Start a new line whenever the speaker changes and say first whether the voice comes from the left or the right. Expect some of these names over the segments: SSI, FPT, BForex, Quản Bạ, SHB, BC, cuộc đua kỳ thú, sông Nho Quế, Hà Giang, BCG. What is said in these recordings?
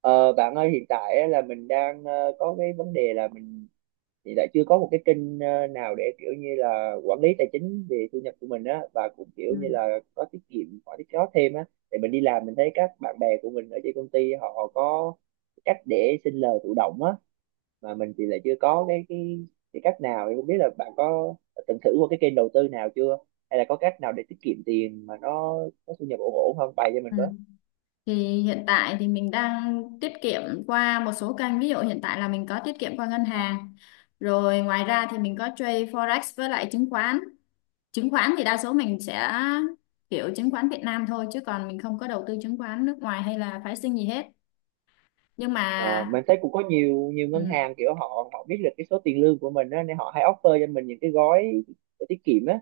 right: Ờ, Bạn ơi, hiện tại á là mình đang có cái vấn đề là mình hiện tại chưa có một cái kênh nào để kiểu như là quản lý tài chính về thu nhập của mình á, và cũng kiểu như
left: Ừ.
right: là có tiết kiệm, có tiết kiệm thêm á. Thì mình đi làm mình thấy các bạn bè của mình ở trên công ty họ có cách để sinh lời thụ động á, mà mình thì lại chưa có cái cái cách nào, thì không biết là bạn có từng thử qua cái kênh đầu tư nào chưa, hay là có cách nào để tiết kiệm tiền mà nó có thu nhập ổn ổn không, bày cho mình.
left: Ừ. Thì hiện tại thì mình đang tiết kiệm qua một số kênh, ví dụ hiện tại là mình có tiết kiệm qua ngân hàng, rồi ngoài ra thì mình có trade forex với lại chứng khoán. Chứng khoán thì đa số mình sẽ kiểu chứng khoán Việt Nam thôi, chứ còn mình không có đầu tư chứng khoán nước ngoài hay là phái sinh gì hết, nhưng mà
right: Ờ, mình thấy cũng có nhiều nhiều ngân
left: ừ,
right: hàng kiểu họ họ biết được cái số tiền lương của mình á, nên họ hay offer cho mình những cái gói tiết kiệm á,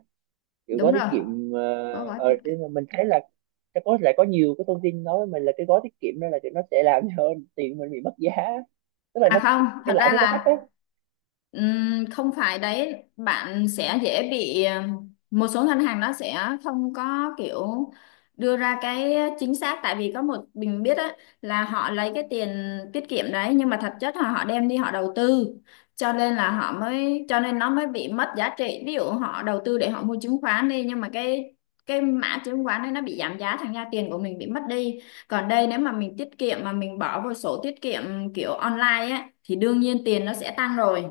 right: kiểu gói
left: đúng
right: tiết
left: rồi,
right: kiệm
left: có gói tiết
right: thế
left: kiệm.
right: mà mình thấy là sẽ có, lại có nhiều cái thông tin nói với mình là cái gói tiết kiệm đó là kiểu nó sẽ làm cho tiền mình bị mất giá, tức là
left: À
right: nó
left: không,
right: cái
left: thật
right: lãi
left: ra
right: suất nó thấp ấy.
left: là không phải đấy, bạn sẽ dễ bị một số ngân hàng nó sẽ không có kiểu đưa ra cái chính xác, tại vì có một mình biết á, là họ lấy cái tiền tiết kiệm đấy, nhưng mà thật chất là họ đem đi họ đầu tư, cho nên là họ mới, cho nên nó mới bị mất giá trị. Ví dụ họ đầu tư để họ mua chứng khoán đi, nhưng mà cái mã chứng khoán đấy nó bị giảm giá, thành ra tiền của mình bị mất đi. Còn đây, nếu mà mình tiết kiệm mà mình bỏ vào sổ tiết kiệm kiểu online á, thì đương nhiên tiền nó sẽ tăng rồi.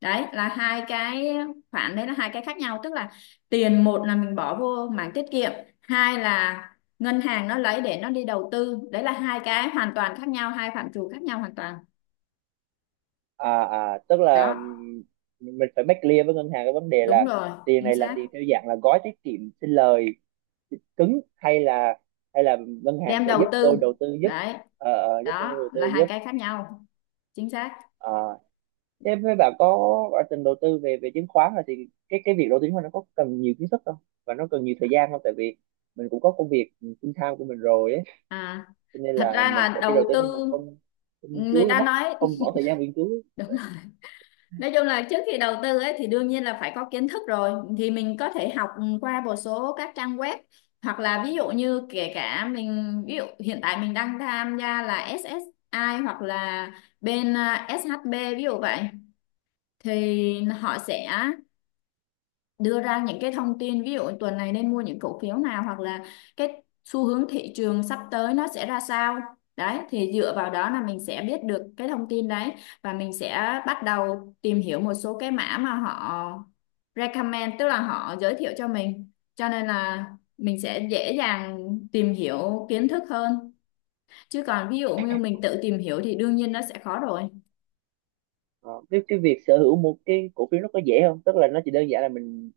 left: Đấy là hai cái khoản, đấy là hai cái khác nhau, tức là tiền, một là mình bỏ vô mảng tiết kiệm, hai là ngân hàng nó lấy để nó đi đầu tư. Đấy là hai cái hoàn toàn khác nhau, hai phạm trù khác nhau hoàn toàn.
right: À, à tức là
left: Đó,
right: mình phải make clear với ngân hàng cái vấn đề
left: đúng
right: là
left: rồi,
right: tiền
left: chính
right: này là
left: xác.
right: tiền theo dạng là gói tiết kiệm sinh lời cứng, hay là ngân hàng
left: Đem
right: sẽ giúp
left: đầu
right: tôi
left: tư.
right: đầu tư giúp.
left: Đấy,
right: Giúp tôi
left: đó
right: đầu tư
left: là hai
right: giúp.
left: cái khác nhau. Chính xác.
right: À, thế với bà có ở từng đầu tư về về chứng khoán rồi, thì cái việc đầu tư chứng khoán nó có cần nhiều kiến thức không, và nó cần nhiều thời gian không, tại vì mình cũng có công việc full time của mình rồi ấy.
left: À,
right: Cho nên
left: thật
right: là
left: ra
right: mình
left: là
right: sẽ khi đầu
left: đầu
right: tư nó
left: tư,
right: mà không không nghiên
left: người
right: cứu nó
left: ta
right: mất,
left: nói
right: không bỏ thời gian nghiên cứu ấy.
left: đúng. Nói chung là trước khi đầu tư ấy thì đương nhiên là phải có kiến thức rồi, thì mình có thể học qua một số các trang web, hoặc là ví dụ như kể cả mình, ví dụ hiện tại mình đang tham gia là SSI hoặc là bên SHB, ví dụ vậy. Thì họ sẽ đưa ra những cái thông tin, ví dụ tuần này nên mua những cổ phiếu nào, hoặc là cái xu hướng thị trường sắp tới nó sẽ ra sao. Đấy, thì dựa vào đó là mình sẽ biết được cái thông tin đấy, và mình sẽ bắt đầu tìm hiểu một số cái mã mà họ recommend, tức là họ giới thiệu cho mình, cho nên là mình sẽ dễ dàng tìm hiểu kiến thức hơn, chứ còn ví dụ như mình tự tìm hiểu thì đương nhiên nó sẽ khó rồi.
right: Ờ, cái việc sở hữu một cái cổ phiếu nó có dễ không, tức là nó chỉ đơn giản là mình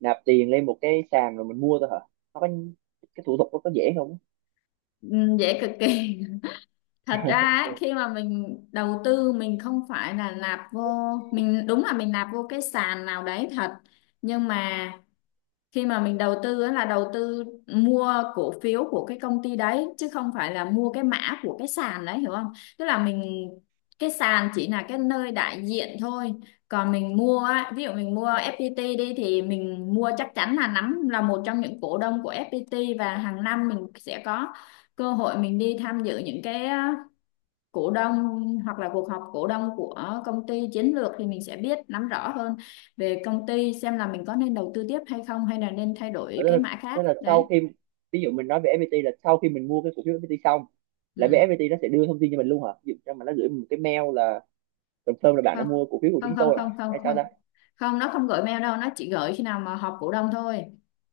right: nạp tiền lên một cái sàn rồi mình mua thôi hả? Nó có cái thủ tục nó có dễ không?
left: Ừ, dễ cực kỳ, thật ra ấy, khi mà mình đầu tư mình không phải là nạp vô, mình đúng là mình nạp vô cái sàn nào đấy thật, nhưng mà khi mà mình đầu tư ấy là đầu tư mua cổ phiếu của cái công ty đấy, chứ không phải là mua cái mã của cái sàn đấy, hiểu không? Tức là mình, cái sàn chỉ là cái nơi đại diện thôi, còn mình mua á, ví dụ mình mua FPT đi, thì mình mua chắc chắn là nắm, là một trong những cổ đông của FPT, và hàng năm mình sẽ có cơ hội mình đi tham dự những cái cổ đông hoặc là cuộc họp cổ đông của công ty chiến lược, thì mình sẽ biết nắm rõ hơn về công ty, xem là mình có nên đầu tư tiếp hay không, hay là nên thay
right: Thế
left: đổi cái
right: là,
left: mã khác.
right: thế là sau
left: Đấy,
right: khi ví dụ mình nói về FPT, là sau khi mình mua cái cổ phiếu FPT xong là bên
left: ừ.
right: FPT nó sẽ đưa thông tin cho mình luôn hả? Ví dụ cho mà nó gửi mình một cái mail là confirm là bạn đã
left: Không,
right: mua cổ phiếu của
left: không,
right: chúng
left: không,
right: tôi à?
left: không, không,
right: Hay sao
left: không.
right: ta?
left: Không, nó không gửi mail đâu, nó chỉ gửi khi nào mà họp cổ đông thôi,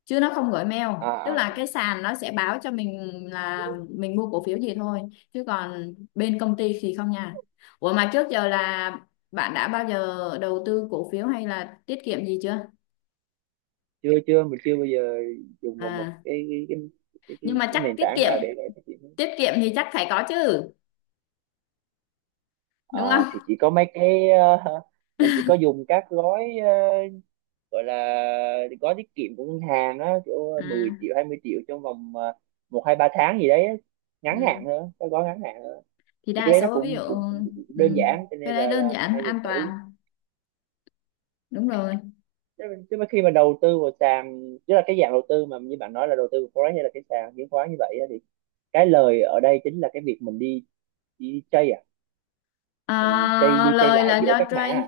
left: chứ nó không gửi mail.
right: À,
left: Tức
right: à,
left: là cái
right: à.
left: sàn nó sẽ báo cho mình là mình mua cổ phiếu gì thôi, chứ còn bên công ty thì không nha. Ủa mà trước giờ là bạn đã bao giờ đầu tư cổ phiếu hay là tiết kiệm gì chưa?
right: chưa chưa, mình chưa bao giờ dùng vào một
left: À,
right: cái cái cái cái,
left: nhưng
right: cái,
left: mà
right: cái
left: chắc
right: nền
left: tiết
right: tảng
left: kiệm,
right: nào để phát triển.
left: tiết kiệm thì chắc phải có chứ,
right: À,
left: đúng không?
right: thì chỉ có mấy cái mình chỉ có dùng các gói gọi là gói tiết kiệm của ngân hàng á, kiểu
left: À,
right: 10 triệu 20 triệu trong vòng một hai ba tháng gì đấy á. Ngắn hạn
left: ừ.
right: thôi, cái gói ngắn hạn.
left: Thì
right: Thì cái
left: đa
right: đấy nó
left: số, ví dụ,
right: cũng cũng
left: ừ,
right: đơn giản cho nên
left: cái đấy đơn
right: là mình
left: giản
right: hay dùng
left: an
right: thử
left: toàn, đúng rồi.
right: chứ, mà khi mà đầu tư vào sàn, tức là cái dạng đầu tư mà như bạn nói là đầu tư vào forex hay là cái sàn chứng khoán như vậy á, thì cái lời ở đây chính là cái việc mình đi đi chơi à, mình chơi
left: À,
right: đi chơi
left: lời
right: lại
left: là
right: giữa
left: do
right: các mã
left: trade.
right: à?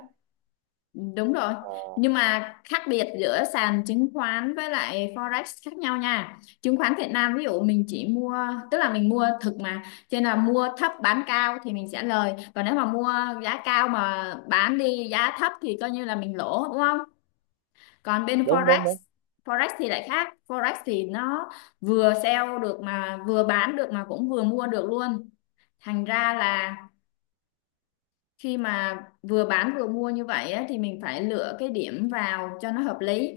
left: Đúng rồi,
right: Ờ,
left: nhưng mà khác biệt giữa sàn chứng khoán với lại forex khác nhau nha. Chứng khoán Việt Nam ví dụ mình chỉ mua, tức là mình mua thực mà, cho nên là mua thấp bán cao thì mình sẽ lời, còn nếu mà mua giá cao mà bán đi giá thấp thì coi như là mình lỗ, đúng không? Còn bên
right: đúng đúng
left: forex,
right: đúng
left: forex thì lại khác. Forex thì nó vừa sell được mà vừa bán được mà cũng vừa mua được luôn, thành ra là khi mà vừa bán vừa mua như vậy á, thì mình phải lựa cái điểm vào cho nó hợp lý.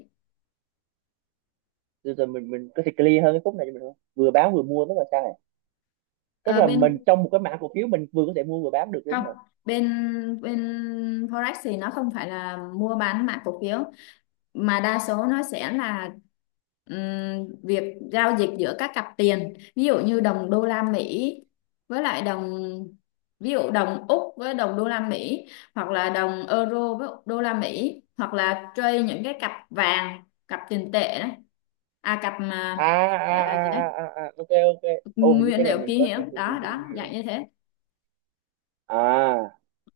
right: rồi, rồi mình có thể clear hơn cái khúc này cho mình không, vừa bán vừa mua tức là sao này, tức
left: Ờ,
right: là mình
left: bên,
right: trong một cái mã cổ phiếu mình vừa có thể mua vừa bán được
left: không,
right: đúng hả?
left: bên bên forex thì nó không phải là mua bán mã cổ phiếu, mà đa số nó sẽ là việc giao dịch giữa các cặp tiền, ví dụ như đồng đô la Mỹ với lại đồng, ví dụ đồng Úc với đồng đô la Mỹ, hoặc là đồng euro với đô la Mỹ, hoặc là trade những cái cặp vàng, cặp tiền tệ đấy. À, cặp mà
right: À à
left: gọi là gì đấy,
right: à à à, à ok, ok. Ô, hình như
left: nguyên
right: cái này
left: liệu
right: mình
left: kỳ
right: có
left: hiệu
right: sở thông tin
left: đó,
right: về cái
left: đó
right: này
left: dạng
right: rồi.
left: như thế.
right: À,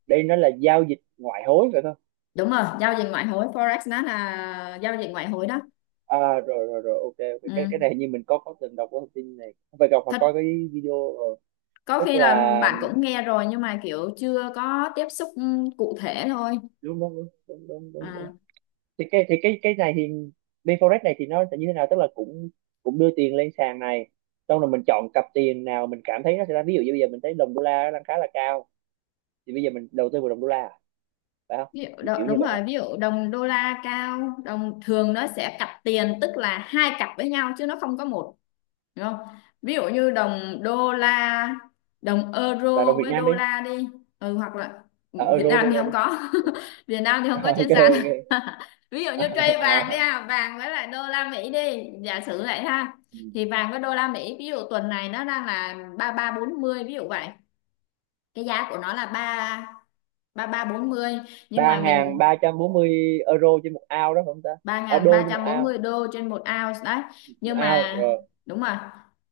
right: đây nó là giao dịch ngoại hối phải không?
left: Đúng rồi, giao dịch ngoại hối, forex nó là giao dịch ngoại hối đó.
right: À, rồi rồi rồi ok, ok, cái
left: Ừ.
right: này như mình có từng đọc cái thông tin này, không phải đọc mà
left: Thật,
right: coi cái video rồi,
left: có
right: tức
left: khi là
right: là
left: bạn cũng nghe rồi nhưng mà kiểu chưa có tiếp xúc cụ thể thôi.
right: đúng đúng đúng đúng đúng đúng, đúng.
left: À,
right: Thì cái thì cái này thì BForex này thì nó sẽ như thế nào, tức là cũng cũng đưa tiền lên sàn này xong rồi mình chọn cặp tiền nào mình cảm thấy nó sẽ ra, ví dụ như bây giờ mình thấy đồng đô la nó đang khá là cao thì bây giờ mình đầu tư vào đồng đô la à? Phải không?
left: ví dụ
right: Kiểu, kiểu như
left: đúng
right: vậy hả?
left: rồi, ví dụ đồng đô la cao, đồng thường nó sẽ cặp tiền, tức là hai cặp với nhau chứ nó không có một, đúng không? Ví dụ như đồng đô la, đồng
right: Và đồng
left: euro
right: Việt
left: với
right: Nam đi.
left: đô la đi. Ừ, hoặc là
right: À,
left: Việt
right: euro
left: Nam
right: đô
left: thì
right: ra
left: không
right: đi.
left: có Việt Nam thì không có
right: Ok,
left: trên sàn
right: ok.
left: ví dụ
right: À,
left: như trade vàng
right: à,
left: đi
right: à.
left: ha, vàng với lại đô la Mỹ đi, giả sử vậy ha.
right: Ừ.
left: Thì vàng với đô la Mỹ, ví dụ tuần này nó đang là 3340, ví dụ vậy. Cái giá của nó là ba ba ba bốn mươi, nhưng
right: Ba
left: mà
right: ngàn
left: mình,
right: ba trăm bốn mươi euro trên một ao đó phải không ta?
left: ba
right: À,
left: nghìn
right: đô
left: ba
right: trên một
left: trăm bốn
right: ao.
left: mươi đô trên một ounce đấy.
right: Một
left: Nhưng
right: ao
left: mà
right: rồi.
left: đúng rồi,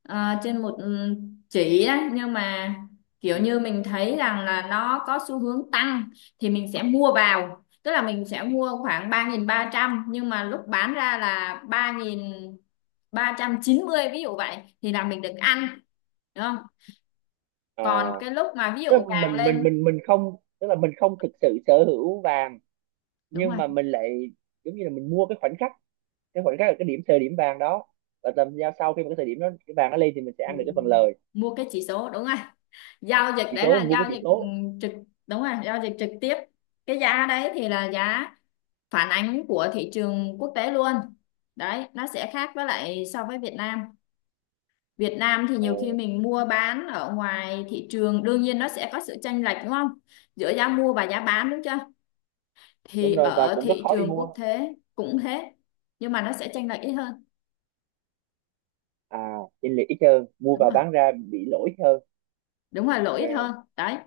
left: ờ, trên một, ừ, chỉ đấy, nhưng mà kiểu
right: Ừ.
left: như mình thấy rằng là nó có xu hướng tăng, thì mình sẽ mua vào, tức là mình sẽ mua khoảng 3.300, nhưng mà lúc bán ra là ba ba nghìn ba trăm chín mươi, ví dụ vậy thì là mình được ăn, đúng không? Còn
right: À,
left: cái lúc mà ví dụ
right: tức là
left: vàng
right: mình mình
left: lên,
right: mình mình không, tức là mình không thực sự sở hữu vàng,
left: đúng
right: nhưng
left: rồi.
right: mà mình lại giống như là mình mua cái khoảnh khắc, cái khoảnh khắc là cái điểm thời điểm vàng đó, và tầm giao sau khi mà cái thời điểm đó cái vàng nó lên thì mình sẽ
left: Ừ,
right: ăn được cái phần lời.
left: mua cái chỉ số, đúng rồi, giao dịch
right: Chỉ
left: đấy
right: số,
left: là
right: mình mua cái
left: giao
right: chỉ
left: dịch
right: số.
left: trực, đúng rồi, giao dịch trực tiếp. Cái giá đấy thì là giá phản ánh của thị trường quốc tế luôn. Đấy, nó sẽ khác với lại so với Việt Nam. Việt Nam thì
right: Ờ,
left: nhiều khi mình mua bán ở ngoài thị trường đương nhiên nó sẽ có sự chênh lệch, đúng không, giữa giá mua và giá bán, đúng chưa?
right: đúng
left: Thì
right: rồi và
left: ở
right: cũng rất
left: thị
right: khó đi
left: trường
right: mua.
left: quốc tế cũng thế, nhưng mà nó sẽ chênh lệch ít hơn.
right: À, chênh lệch ít hơn, mua
left: Đúng
right: vào
left: rồi,
right: bán ra bị lỗi hơn.
left: đúng rồi, lỗ
right: Ờ,
left: ít hơn đấy.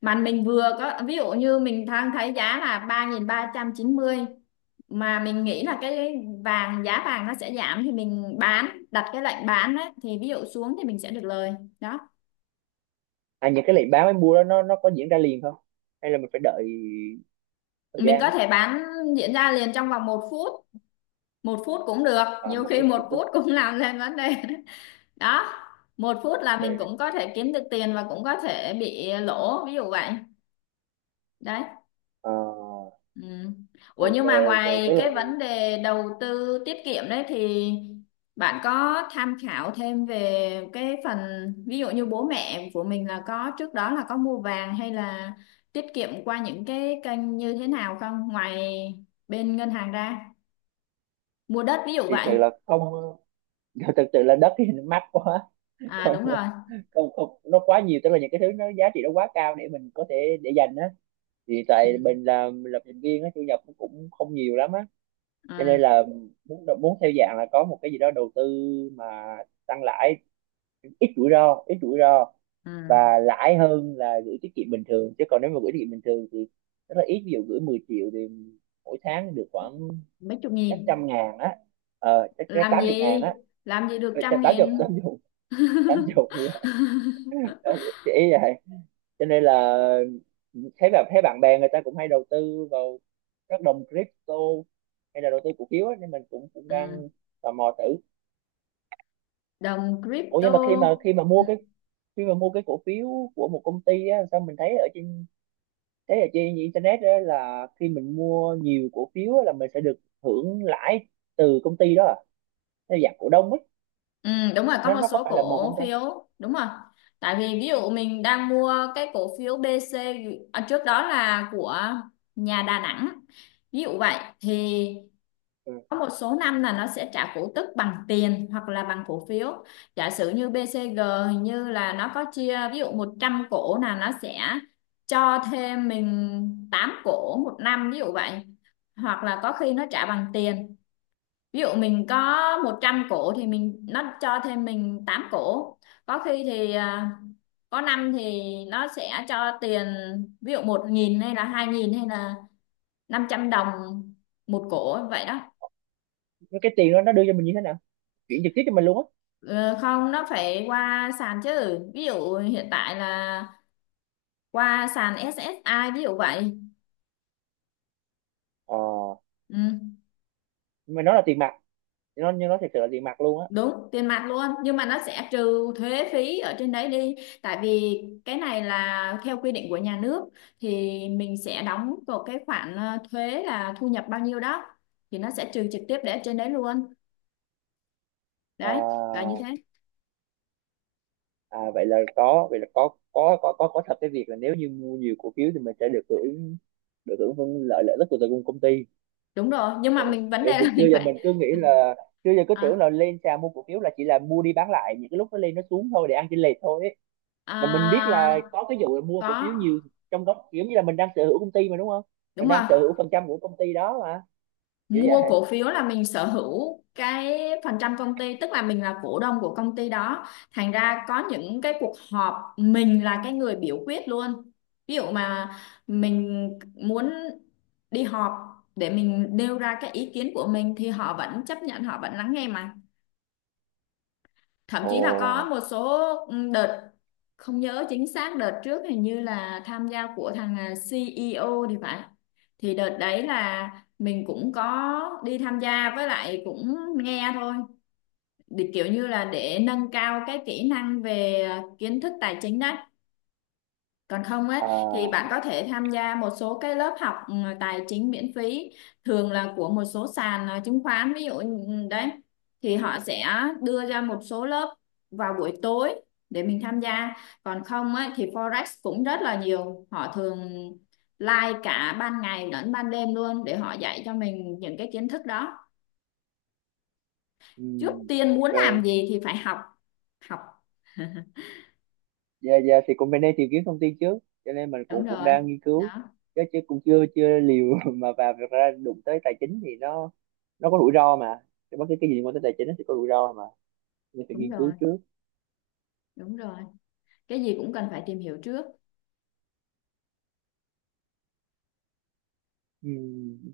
left: Mà mình vừa có ví dụ như mình đang thấy giá là ba ba nghìn ba trăm chín mươi, mà mình nghĩ là cái vàng giá vàng nó sẽ giảm, thì mình bán, đặt cái lệnh bán đấy, thì ví dụ xuống thì mình sẽ được lời. Đó,
right: à những cái lệnh bán với mua đó nó có diễn ra liền không, hay là mình phải đợi thời
left: mình
right: gian?
left: có thể bán, diễn ra liền trong vòng một phút. Một phút cũng được,
right: À,
left: nhiều
right: một
left: khi
right: phút một
left: một
right: phút.
left: phút cũng làm lên vấn đề. Đó, một phút là mình
right: Dạ.
left: cũng có thể kiếm được tiền và cũng có thể bị lỗ, ví dụ vậy. Đấy.
right: Ờ,
left: Ừ. Ủa
right: ok,
left: nhưng mà
right: ok tức
left: ngoài
right: là
left: cái
right: cái
left: vấn đề đầu tư tiết kiệm đấy thì bạn có tham khảo thêm về cái phần ví dụ như bố mẹ của mình là có trước đó là có mua vàng hay là tiết kiệm qua những cái kênh như thế nào không, ngoài bên ngân hàng ra, mua đất ví dụ
right: thì
left: vậy?
right: sự là không. Thực sự là đất thì nó mắc quá.
left: À,
right: Không,
left: đúng rồi.
right: không không, nó quá nhiều, tức là những cái thứ nó giá trị nó quá cao để mình có thể để dành á. Thì
left: Ừ.
right: tại mình là lập trình viên á, thu nhập nó cũng không nhiều lắm á, cho nên
left: À,
right: là muốn muốn theo dạng là có một cái gì đó đầu tư mà tăng lãi, ít rủi ro, ít rủi ro
left: à.
right: và lãi hơn là gửi tiết kiệm bình thường. Chứ còn nếu mà gửi tiết kiệm bình thường thì rất là ít, ví dụ gửi 10 triệu thì mỗi tháng được khoảng
left: Mấy chục
right: chắc
left: nghìn.
right: trăm ngàn á. Ờ chắc, chắc
left: Làm
right: tám chục ngàn
left: gì,
right: á.
left: được
right: Ờ, chắc
left: trăm
right: tám chục tám
left: nghìn
right: chục, tám chục. Ờ, chị ý vậy, cho nên là thấy bạn bè người ta cũng hay đầu tư vào các đồng crypto, hay là đầu tư cổ phiếu á, nên mình cũng cũng
left: Ừ.
right: đang tò mò thử.
left: Đồng
right: Ủa nhưng
left: crypto.
right: mà khi mà khi mà
left: Ừ.
right: mua cái khi mà mua cái cổ phiếu của một công ty á, sao mình thấy ở trên internet á là khi mình mua nhiều cổ phiếu á, là mình sẽ được hưởng lãi từ công ty đó à? Theo dạng cổ đông ấy.
left: Ừ, đúng rồi, có
right: nó
left: một
right: nó có
left: số
right: phải là một công
left: cổ
right: ty.
left: phiếu, đúng rồi. Tại vì ví dụ mình đang mua cái cổ phiếu BC, à, trước đó là của nhà Đà Nẵng, ví dụ vậy, thì
right: Ừ.
left: có một số năm là nó sẽ trả cổ tức bằng tiền hoặc là bằng cổ phiếu. Giả sử như BCG, hình như là nó có chia, ví dụ 100 cổ là nó sẽ cho thêm mình 8 cổ một năm, ví dụ vậy. Hoặc là có khi nó trả bằng tiền, ví dụ mình có 100 cổ thì mình, nó cho thêm mình 8 cổ. Có khi thì có năm thì nó sẽ cho tiền, ví dụ 1.000 hay là 2.000 hay là 500 đồng một cổ vậy đó.
right: Thế cái tiền đó nó đưa cho mình như thế nào, chuyển trực tiếp cho mình luôn á?
left: Ờ, không, nó phải qua sàn chứ, ví dụ hiện tại là qua sàn SSI ví dụ vậy.
right: Ờ,
left: Ừ.
right: nhưng mà nó là tiền mặt, nó nhưng nó thật sự là tiền mặt luôn á?
left: Đúng, tiền mặt luôn, nhưng mà nó sẽ trừ thuế phí ở trên đấy đi, tại vì cái này là theo quy định của nhà nước, thì mình sẽ đóng vào cái khoản thuế là thu nhập bao nhiêu đó, thì nó sẽ trừ trực tiếp để ở trên đấy luôn.
right: Ờ,
left: Đấy, là như thế.
right: à, vậy là có, vậy là có thật cái việc là nếu như mua nhiều cổ phiếu thì mình sẽ được hưởng, được hưởng phân lợi, lợi ích của từ công công ty.
left: Đúng rồi, nhưng mà mình vấn
right: Tại
left: đề
right: vì mình
left: là
right: xưa
left: mình
right: giờ
left: phải,
right: mình cứ nghĩ là xưa giờ cứ tưởng
left: à,
right: là lên sàn mua cổ phiếu là chỉ là mua đi bán lại những cái lúc nó lên nó xuống thôi để ăn chênh lệch thôi ấy. Mà mình biết là
left: à,
right: có cái vụ là mua cổ phiếu
left: có.
right: nhiều, trong đó kiểu như là mình đang sở hữu công ty mà đúng không, mình
left: Đúng
right: đang
left: rồi,
right: sở hữu phần trăm của công ty đó mà, kiểu vậy.
left: mua cổ phiếu là mình sở hữu cái phần trăm công ty, tức là mình là cổ đông của công ty đó, thành ra có những cái cuộc họp mình là cái người biểu quyết luôn. Ví dụ mà mình muốn đi họp để mình nêu ra cái ý kiến của mình thì họ vẫn chấp nhận, họ vẫn lắng nghe mà. Thậm
right: Ồ,
left: chí là có một số đợt, không nhớ chính xác đợt trước hình như là tham gia của thằng CEO thì phải. Thì đợt đấy là mình cũng có đi tham gia với lại cũng nghe thôi, để kiểu như là để nâng cao cái kỹ năng về kiến thức tài chính đấy. Còn không á thì bạn
right: à,
left: có thể tham gia một số cái lớp học tài chính miễn phí, thường là của một số sàn chứng khoán, ví dụ như- đấy. Thì họ sẽ đưa ra một số lớp vào buổi tối để mình tham gia. Còn không á thì Forex cũng rất là nhiều, họ thường live cả ban ngày lẫn ban đêm luôn để họ dạy cho mình những cái kiến thức đó.
right: ừ,
left: Trước tiên muốn
right: ok.
left: làm gì thì phải học. Học,
right: Dạ, dạ, thì cũng bên đây tìm kiếm thông tin trước. Cho nên mình
left: đúng
right: cũng cũng
left: rồi.
right: đang nghiên cứu.
left: Đó,
right: Chứ, chứ cũng chưa chưa liều mà vào, thực ra đụng tới tài chính thì nó có rủi ro mà. Thì bất cứ cái gì liên quan tới tài chính nó sẽ có rủi ro mà. Nên phải
left: đúng
right: nghiên cứu
left: rồi.
right: trước.
left: Đúng rồi, cái gì cũng cần phải tìm hiểu trước.
right: Ừ,